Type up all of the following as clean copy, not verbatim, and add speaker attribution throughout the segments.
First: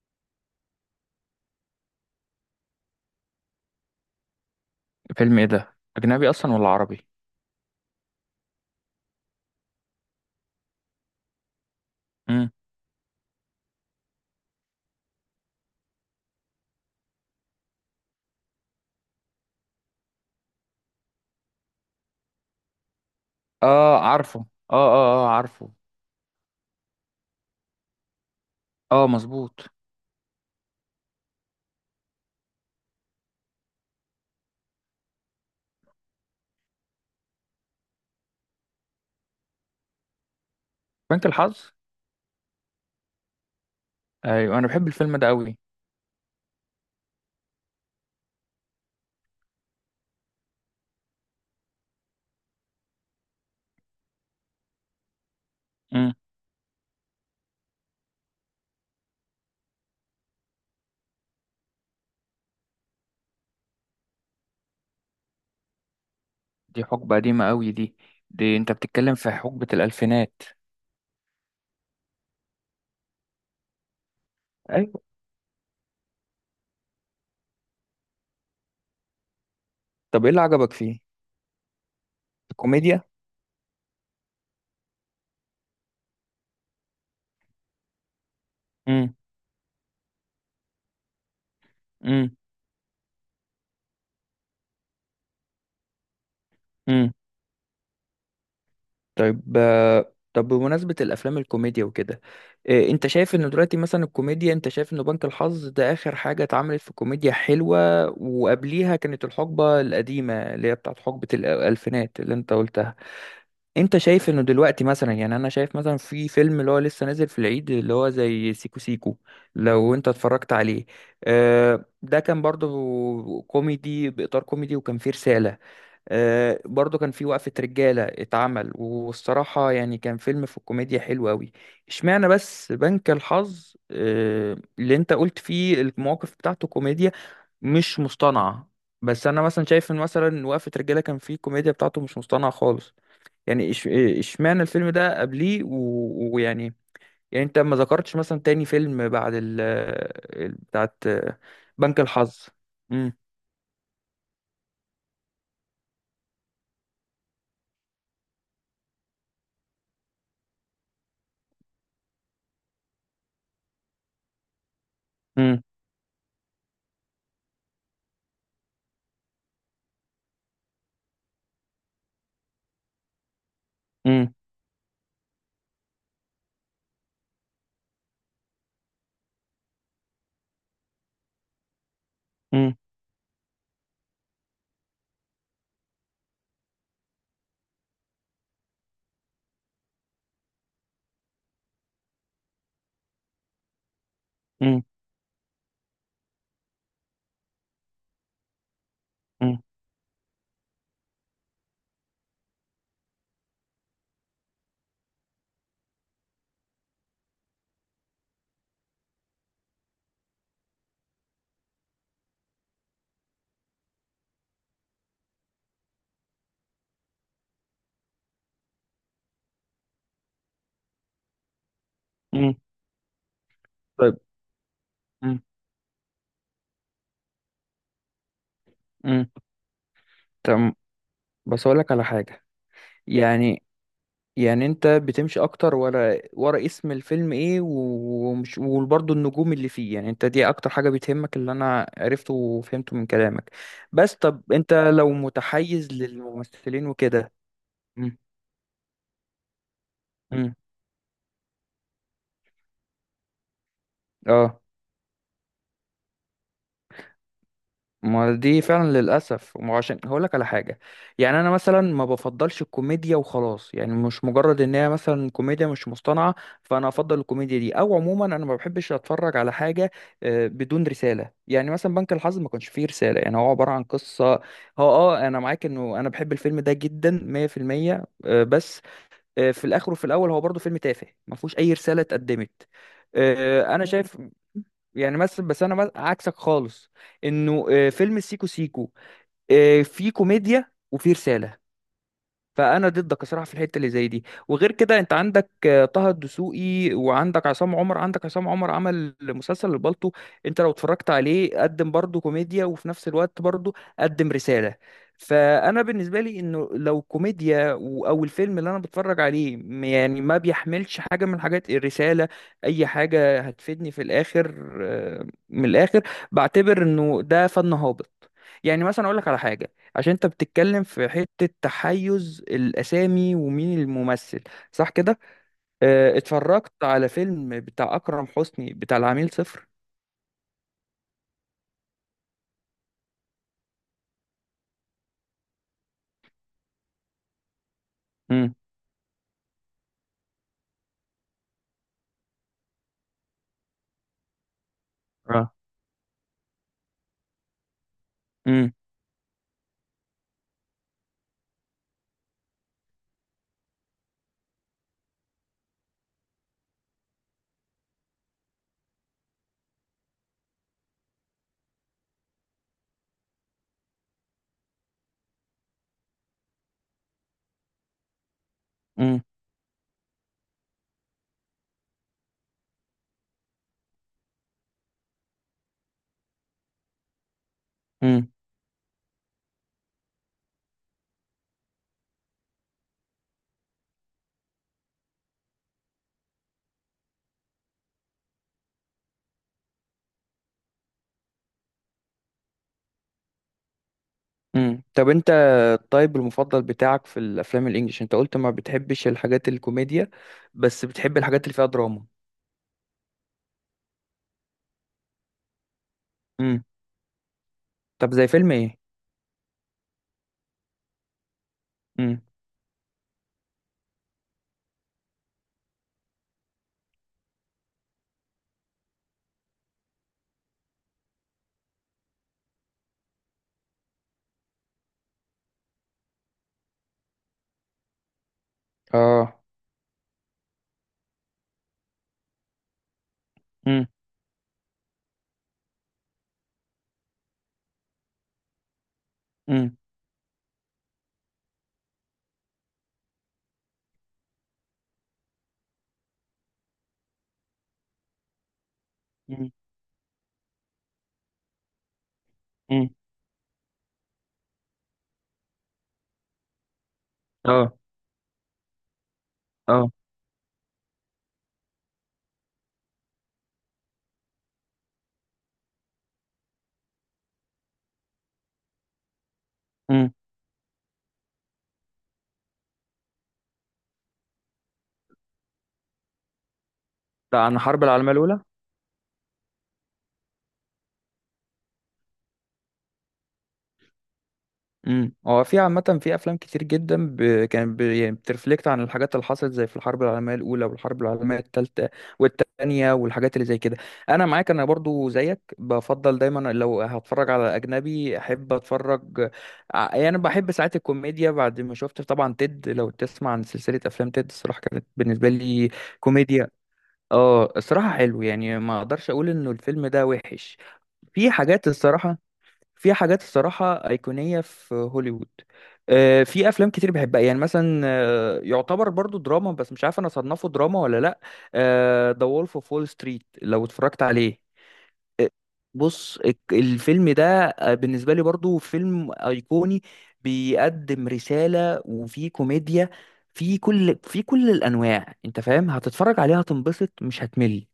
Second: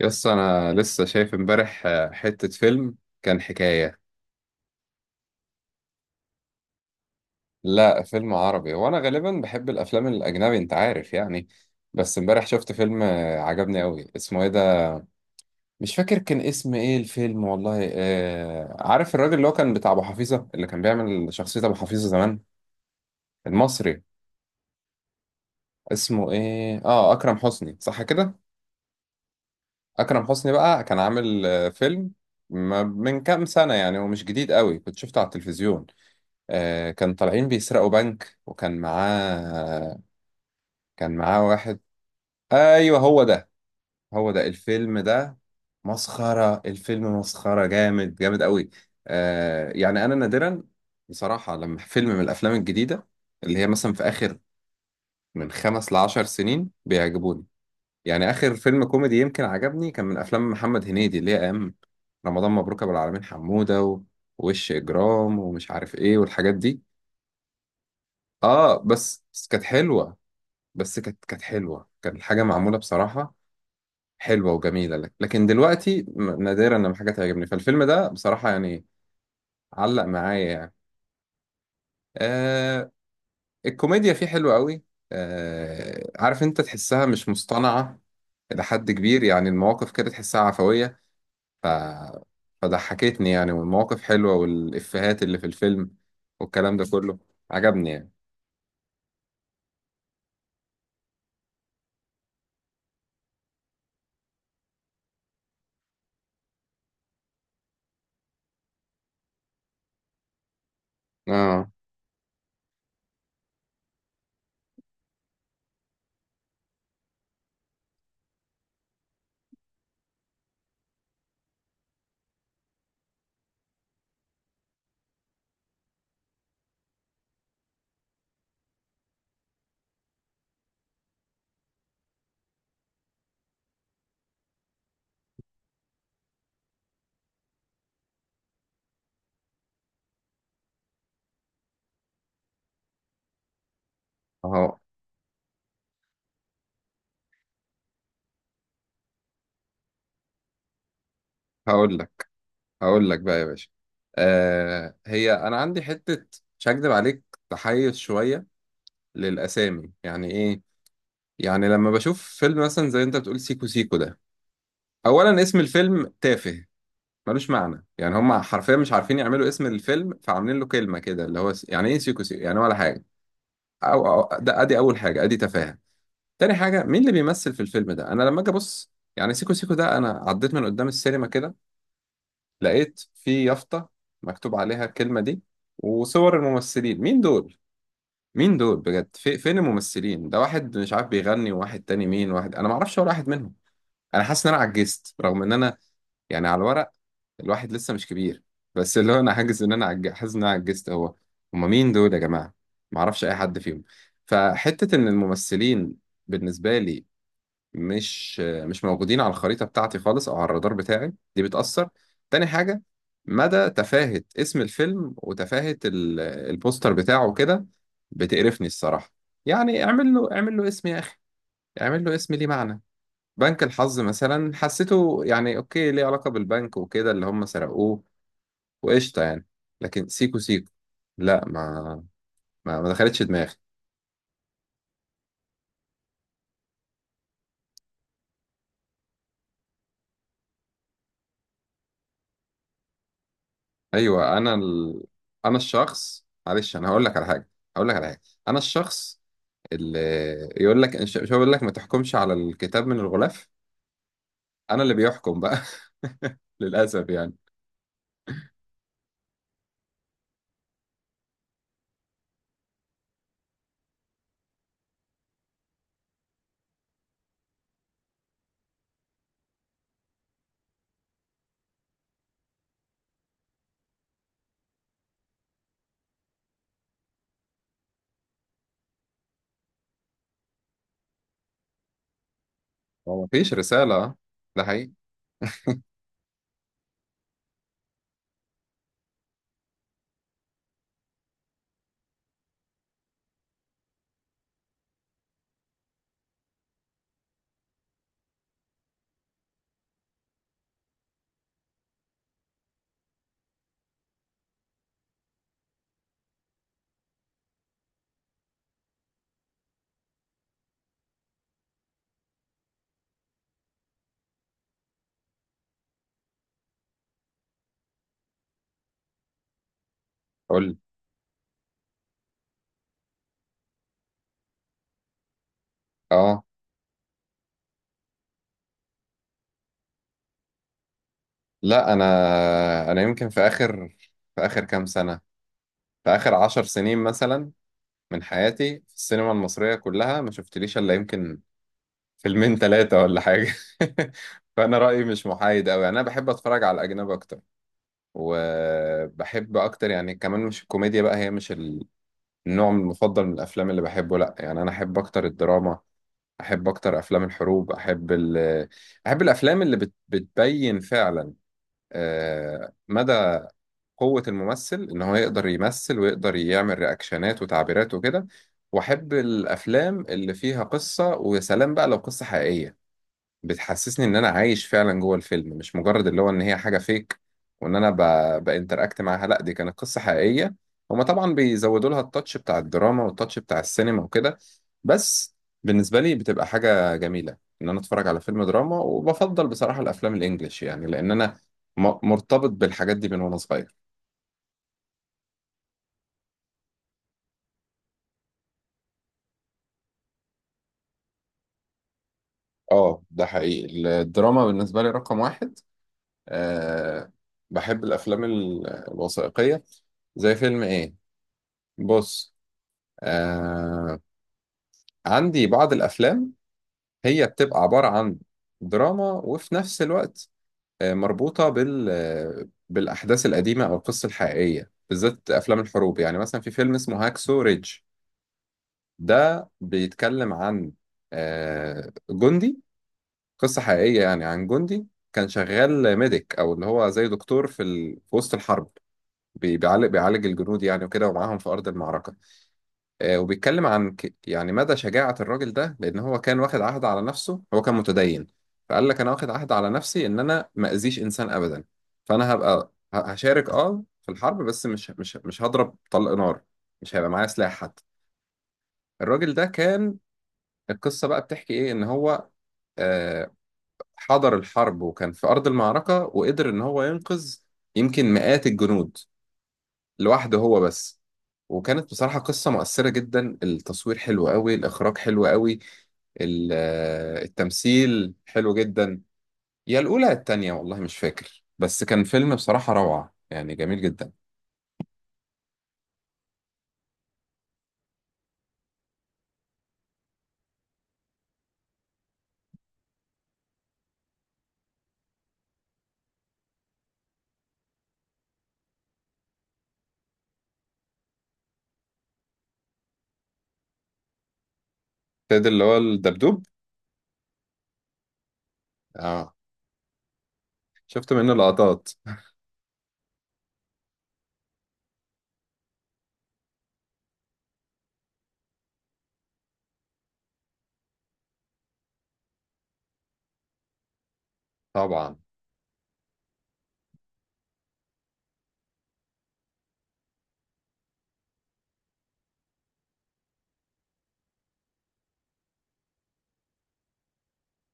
Speaker 1: يس، انا لسه شايف امبارح حتة فيلم. كان حكاية.
Speaker 2: فيلم ايه ده، اجنبي اصلا ولا عربي؟
Speaker 1: لا، فيلم عربي. وانا غالبا بحب الافلام الاجنبي، انت عارف يعني. بس امبارح
Speaker 2: امم.
Speaker 1: شفت فيلم عجبني قوي. اسمه ايه ده؟ مش فاكر كان اسم ايه الفيلم والله. عارف الراجل اللي هو كان بتاع ابو حفيظة، اللي كان بيعمل شخصية ابو حفيظة زمان،
Speaker 2: اه،
Speaker 1: المصري؟
Speaker 2: عارفه. اه، اه، اه، عارفه.
Speaker 1: اسمه ايه؟ اه اكرم حسني، صح كده؟
Speaker 2: اه، مظبوط.
Speaker 1: اكرم حسني بقى كان عامل فيلم من كام سنة يعني، ومش جديد قوي. كنت شفته على التلفزيون. كان طالعين بيسرقوا بنك. وكان معاه كان
Speaker 2: بنك
Speaker 1: معاه
Speaker 2: الحظ.
Speaker 1: واحد. ايوه، هو ده
Speaker 2: ايوه، انا بحب
Speaker 1: الفيلم
Speaker 2: الفيلم ده
Speaker 1: ده.
Speaker 2: قوي.
Speaker 1: مسخرة الفيلم، مسخرة جامد جامد قوي. يعني انا نادرا، بصراحة، لما فيلم من الافلام الجديدة اللي هي مثلا في اخر من خمس
Speaker 2: امم.
Speaker 1: لعشر سنين بيعجبوني. يعني اخر فيلم كوميدي يمكن عجبني كان من افلام محمد هنيدي، اللي هي ايام رمضان مبروك، ابو العالمين، حمودة ووش اجرام، ومش عارف ايه والحاجات دي.
Speaker 2: دي حقبة قديمة قوي دي. دي انت
Speaker 1: اه،
Speaker 2: بتتكلم
Speaker 1: بس
Speaker 2: في
Speaker 1: بس كانت
Speaker 2: حقبة
Speaker 1: حلوة.
Speaker 2: الالفينات.
Speaker 1: بس كانت حلوه. كانت الحاجه معموله بصراحه حلوه وجميله،
Speaker 2: ايوه.
Speaker 1: لكن دلوقتي نادرا لما حاجه تعجبني. فالفيلم ده بصراحه يعني علق
Speaker 2: طب ايه اللي
Speaker 1: معايا
Speaker 2: عجبك
Speaker 1: يعني.
Speaker 2: فيه؟
Speaker 1: آه
Speaker 2: الكوميديا.
Speaker 1: الكوميديا فيه حلوه قوي. عارف انت تحسها مش مصطنعه الى حد
Speaker 2: امم.
Speaker 1: كبير، يعني المواقف كده تحسها عفويه. ف فضحكتني يعني، والمواقف حلوه، والافيهات اللي في الفيلم والكلام ده
Speaker 2: امم.
Speaker 1: كله عجبني يعني.
Speaker 2: طيب، طب بمناسبة الأفلام الكوميديا وكده. أنت شايف إن دلوقتي مثلا الكوميديا، أنت شايف إن بنك الحظ ده آخر حاجة اتعملت في كوميديا حلوة، وقبليها كانت الحقبة القديمة اللي هي بتاعت حقبة
Speaker 1: اه.
Speaker 2: الألفينات اللي أنت قلتها؟ أنت شايف إنه دلوقتي مثلا، يعني أنا شايف مثلا في فيلم اللي هو لسه نازل في العيد اللي هو زي سيكو سيكو، لو أنت اتفرجت عليه، ده كان برضه كوميدي بإطار كوميدي وكان فيه رسالة. برضو كان في وقفة رجالة اتعمل، والصراحة يعني كان فيلم في الكوميديا حلو أوي. اشمعنى بس بنك الحظ اللي انت قلت فيه المواقف بتاعته كوميديا مش مصطنعة؟ بس أنا مثلا شايف إن مثلا وقفة رجالة كان فيه الكوميديا بتاعته مش مصطنعة خالص. يعني اشمعنى
Speaker 1: اهو.
Speaker 2: الفيلم ده قبليه ويعني. يعني انت ما ذكرتش مثلا تاني فيلم بعد بتاعت
Speaker 1: هقول
Speaker 2: بنك
Speaker 1: لك
Speaker 2: الحظ.
Speaker 1: هقول
Speaker 2: مم،
Speaker 1: لك بقى يا باشا. هي انا عندي حته، مش هكدب عليك، تحيز شويه للاسامي، يعني ايه؟ يعني لما بشوف فيلم مثلا زي انت بتقول سيكو سيكو ده، اولا اسم
Speaker 2: مم،
Speaker 1: الفيلم تافه ملوش معنى. يعني هم حرفيا مش عارفين يعملوا اسم الفيلم، فعاملين له كلمه كده اللي هو يعني ايه سيكو سيكو يعني، ولا حاجه. أو,
Speaker 2: مم،
Speaker 1: أو ده ادي اول حاجه، ادي تفاهه. تاني حاجه، مين اللي بيمثل في الفيلم ده؟ انا لما اجي ابص يعني سيكو سيكو ده، انا عديت من قدام السينما كده،
Speaker 2: مم،
Speaker 1: لقيت في يافطة مكتوب عليها الكلمة دي وصور الممثلين. مين دول؟ مين دول بجد؟ في فين الممثلين؟ ده واحد مش عارف بيغني، وواحد تاني مين، واحد أنا معرفش ولا واحد منهم. أنا حاسس إن أنا
Speaker 2: مم،
Speaker 1: عجزت، رغم إن أنا يعني على الورق الواحد لسه مش كبير، بس اللي هو أنا حاجز إن أنا حاسس إن أنا عجزت. هما مين دول يا جماعة؟ معرفش أي حد فيهم. فحتة إن الممثلين بالنسبة لي مش موجودين على الخريطة بتاعتي خالص، أو على الرادار بتاعي، دي بتأثر. تاني حاجة، مدى تفاهة اسم الفيلم وتفاهة البوستر بتاعه كده، بتقرفني الصراحة. يعني اعمل له اسم يا أخي، اعمل له اسم ليه
Speaker 2: مم.
Speaker 1: معنى. بنك الحظ
Speaker 2: طيب.
Speaker 1: مثلا حسيته
Speaker 2: مم.
Speaker 1: يعني أوكي، ليه علاقة بالبنك وكده اللي هم سرقوه، وقشطة
Speaker 2: مم.
Speaker 1: يعني. لكن سيكو سيكو،
Speaker 2: تمام.
Speaker 1: لا ما.
Speaker 2: بس اقول لك على حاجه.
Speaker 1: ما دخلتش دماغي.
Speaker 2: يعني. يعني انت بتمشي اكتر ورا ورا اسم الفيلم ايه ومش، وبرضه النجوم اللي فيه، يعني انت دي اكتر حاجه بتهمك اللي انا عرفته وفهمته من كلامك. بس
Speaker 1: أيوة،
Speaker 2: طب انت لو
Speaker 1: أنا
Speaker 2: متحيز
Speaker 1: الشخص معلش،
Speaker 2: للممثلين
Speaker 1: أنا هقول لك على
Speaker 2: وكده.
Speaker 1: حاجة هقول لك على
Speaker 2: مم.
Speaker 1: حاجة أنا الشخص ال-
Speaker 2: مم.
Speaker 1: يقول لك، مش هو بيقول لك ما تحكمش على الكتاب من الغلاف.
Speaker 2: اه،
Speaker 1: انا اللي بيحكم بقى للاسف يعني.
Speaker 2: ما دي فعلا للاسف، ما هو عشان هقول لك على حاجه. يعني انا مثلا ما بفضلش الكوميديا وخلاص، يعني مش مجرد ان هي مثلا كوميديا مش مصطنعه فانا افضل الكوميديا دي، او عموما انا ما بحبش اتفرج على حاجه بدون رساله. يعني مثلا بنك الحظ ما كانش فيه رساله، يعني هو عباره عن قصه. هو انا معاك انه انا بحب الفيلم ده جدا 100% بس في الاخر وفي الاول هو برضه فيلم تافه ما فيهوش اي رساله اتقدمت.
Speaker 1: هو مفيش
Speaker 2: انا
Speaker 1: رساله.
Speaker 2: شايف
Speaker 1: ده حقيقي.
Speaker 2: يعني مثلا، بس انا عكسك خالص، انه فيلم سيكو سيكو فيه كوميديا وفيه رساله. فانا ضدك صراحه في الحته اللي زي دي. وغير كده، انت عندك طه الدسوقي، وعندك عصام عمر. عندك عصام عمر عمل مسلسل البالطو، انت لو اتفرجت عليه قدم برضه كوميديا وفي نفس الوقت برضه قدم رساله. فانا بالنسبه لي انه لو كوميديا او الفيلم اللي انا بتفرج عليه يعني ما بيحملش حاجه من حاجات الرساله، اي حاجه هتفيدني في الاخر من الاخر، بعتبر انه ده فن هابط. يعني مثلا اقول لك على حاجه، عشان انت
Speaker 1: قول لي.
Speaker 2: بتتكلم في حتة تحيز الأسامي ومين الممثل، صح كده؟
Speaker 1: اه،
Speaker 2: اتفرجت على فيلم بتاع أكرم حسني بتاع العميل صفر.
Speaker 1: لا. انا يمكن في اخر كام سنه في اخر عشر سنين مثلا، من
Speaker 2: امم.
Speaker 1: حياتي في السينما المصريه كلها، ما شفتليش الا يمكن فيلمين، ثلاثه، ولا حاجه. فانا رايي مش
Speaker 2: اه.
Speaker 1: محايد قوي، يعني انا بحب اتفرج على الاجنبي اكتر.
Speaker 2: امم.
Speaker 1: وبحب اكتر يعني كمان، مش الكوميديا بقى هي مش النوع المفضل من الافلام اللي بحبه، لا يعني انا احب اكتر الدراما، احب اكتر افلام الحروب، احب الافلام اللي بتبين فعلا مدى قوة الممثل ان هو يقدر يمثل، ويقدر يعمل رياكشنات وتعبيرات وكده. واحب
Speaker 2: امم.
Speaker 1: الافلام اللي فيها قصة، ويا سلام بقى لو قصة حقيقية، بتحسسني ان انا عايش فعلا جوه الفيلم، مش مجرد اللي هو ان هي حاجه فيك وان انا
Speaker 2: امم.
Speaker 1: بانتراكت معاها. لا، دي كانت قصه حقيقيه. هما طبعا بيزودوا لها التاتش بتاع الدراما والتاتش بتاع السينما وكده، بس بالنسبه لي بتبقى حاجه جميله ان انا اتفرج على فيلم دراما. وبفضل بصراحه الافلام الانجليش، يعني لان انا مرتبط بالحاجات دي من وانا صغير.
Speaker 2: امم. طب انت، الطيب المفضل بتاعك في الأفلام الإنجليش، انت قلت ما بتحبش الحاجات الكوميديا بس بتحب الحاجات اللي فيها دراما.
Speaker 1: اه، ده حقيقي، الدراما بالنسبه لي رقم واحد.
Speaker 2: امم.
Speaker 1: أه بحب
Speaker 2: طب
Speaker 1: الافلام
Speaker 2: زي فيلم ايه؟
Speaker 1: الوثائقيه. زي فيلم ايه؟
Speaker 2: امم.
Speaker 1: بص، آه عندي بعض الأفلام، هي بتبقى عبارة عن دراما وفي نفس الوقت مربوطة بالأحداث القديمة أو القصة الحقيقية، بالذات أفلام الحروب. يعني مثلا في فيلم اسمه هاكسو ريدج.
Speaker 2: اه.
Speaker 1: ده بيتكلم عن جندي. قصة
Speaker 2: امم.
Speaker 1: حقيقية يعني، عن جندي كان شغال ميديك أو اللي هو زي دكتور في وسط الحرب، بي-
Speaker 2: امم.
Speaker 1: بيعالج بيعالج الجنود يعني وكده، ومعاهم في أرض المعركة. وبيتكلم عن يعني مدى شجاعة الراجل ده، لأن هو كان واخد عهد على نفسه، هو كان متدين، فقال لك أنا واخد
Speaker 2: امم.
Speaker 1: عهد على نفسي إن أنا ما أذيش إنسان أبدا. فأنا
Speaker 2: امم.
Speaker 1: هشارك في الحرب، بس مش هضرب طلق نار، مش هيبقى معايا سلاح
Speaker 2: اه.
Speaker 1: حتى. الراجل ده
Speaker 2: اه.
Speaker 1: كان القصة بقى بتحكي إيه؟ إن هو آه، حضر الحرب وكان في أرض المعركة، وقدر إن هو ينقذ يمكن مئات الجنود
Speaker 2: امم.
Speaker 1: لوحده هو بس. وكانت بصراحة قصة مؤثرة جدا، التصوير حلو قوي، الإخراج حلو قوي،
Speaker 2: ده عن الحرب العالمية
Speaker 1: التمثيل
Speaker 2: الأولى؟
Speaker 1: حلو جدا. يا الأولى يا التانية، والله مش فاكر، بس كان فيلم بصراحة روعة يعني جميل جدا.
Speaker 2: امم. هو في عامة في أفلام كتير جدا كان يعني بترفلكت عن الحاجات اللي حصلت زي في الحرب العالمية الأولى والحرب العالمية التالتة والتانية والحاجات اللي زي كده. أنا معاك، أنا برضو زيك بفضل دايما لو هتفرج على أجنبي أحب أتفرج. يعني بحب ساعات الكوميديا. بعد ما شفت طبعا تيد، لو تسمع عن سلسلة أفلام تيد، الصراحة كانت بالنسبة
Speaker 1: فايد اللي
Speaker 2: لي
Speaker 1: هو الدبدوب،
Speaker 2: كوميديا. اه، الصراحة حلو، يعني ما اقدرش اقول
Speaker 1: اه.
Speaker 2: انه الفيلم ده وحش.
Speaker 1: شفت
Speaker 2: في
Speaker 1: منه
Speaker 2: حاجات
Speaker 1: لقطات.
Speaker 2: الصراحة في حاجات الصراحة أيقونية في هوليوود. في أفلام كتير بحبها، يعني مثلا يعتبر برضو دراما، بس مش عارف أنا أصنفه دراما ولا لأ. ذا وولف أوف وول ستريت، لو اتفرجت عليه.
Speaker 1: طبعا
Speaker 2: آه، بص الفيلم ده بالنسبة لي برضو فيلم أيقوني، بيقدم رسالة وفي كوميديا، في كل الأنواع. أنت فاهم، هتتفرج عليها هتنبسط مش هتمل.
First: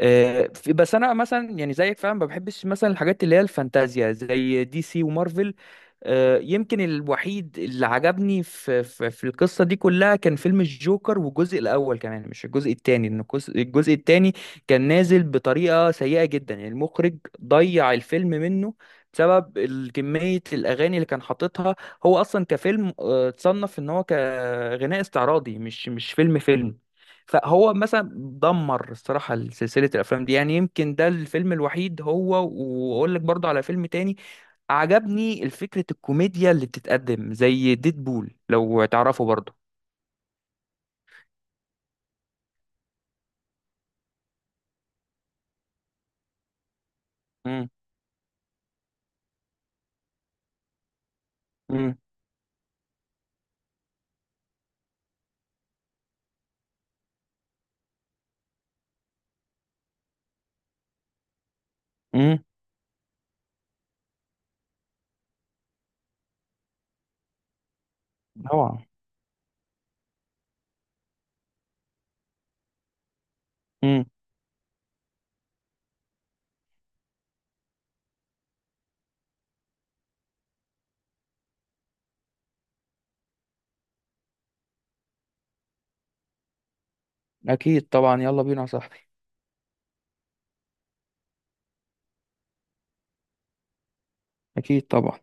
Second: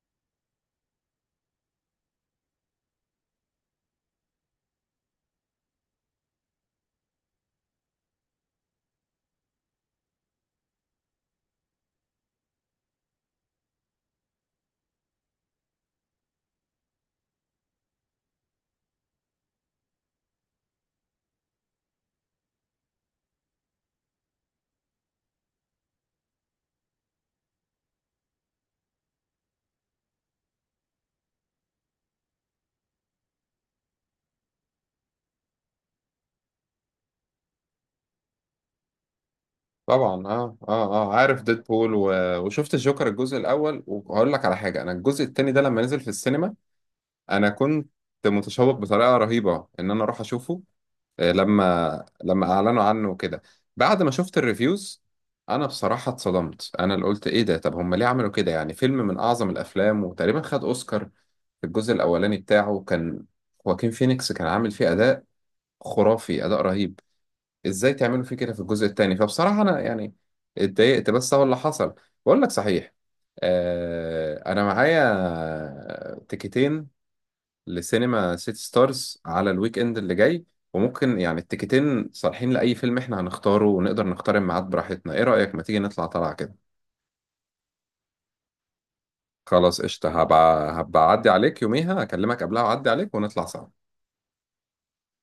Speaker 2: بس انا مثلا يعني زيك فعلا ما بحبش مثلا الحاجات اللي هي الفانتازيا زي دي سي ومارفل. يمكن الوحيد اللي عجبني في القصه دي كلها كان فيلم الجوكر، والجزء الاول كمان مش الجزء الثاني، لان الجزء الثاني كان نازل بطريقه سيئه جدا، يعني المخرج ضيع الفيلم منه بسبب كميه الاغاني اللي كان حاططها. هو اصلا كفيلم اتصنف ان هو كغناء استعراضي، مش فيلم فيلم. فهو مثلا دمر الصراحة سلسلة الأفلام دي. يعني يمكن ده الفيلم الوحيد هو، وأقول لك برضه على فيلم تاني عجبني الفكرة الكوميديا اللي بتتقدم زي ديدبول، لو تعرفه برضه.
Speaker 1: طبعا، اه اه اه، عارف ديدبول وشفت الجوكر الجزء الأول. وهقول لك على حاجة، أنا الجزء التاني ده لما نزل في السينما، أنا
Speaker 2: امم.
Speaker 1: كنت متشوق بطريقة رهيبة إن أنا أروح أشوفه
Speaker 2: امم.
Speaker 1: لما اعلنوا عنه وكده. بعد ما شفت الريفيوز، انا بصراحة اتصدمت، انا اللي قلت ايه ده؟ طب هم ليه عملوا كده؟ يعني فيلم من اعظم الافلام، وتقريبا خد اوسكار في الجزء الاولاني
Speaker 2: امم.
Speaker 1: بتاعه، كان خواكين فينيكس كان عامل فيه اداء خرافي، اداء رهيب، ازاي تعملوا فيه كده في
Speaker 2: طبعا.
Speaker 1: الجزء الثاني؟ فبصراحة انا يعني اتضايقت، بس هو اللي حصل. بقول لك صحيح،
Speaker 2: امم.
Speaker 1: انا معايا تيكتين لسينما سيتي ستارز على الويك اند اللي جاي، وممكن يعني التيكتين صالحين لأي فيلم احنا هنختاره، ونقدر نختار الميعاد براحتنا. ايه رأيك ما تيجي نطلع طلعة كده؟
Speaker 2: أكيد طبعا، يلا بينا يا صاحبي.
Speaker 1: خلاص قشطة، هبقى أعدي عليك يوميها، أكلمك قبلها وأعدي عليك ونطلع سوا.
Speaker 2: أكيد طبعا.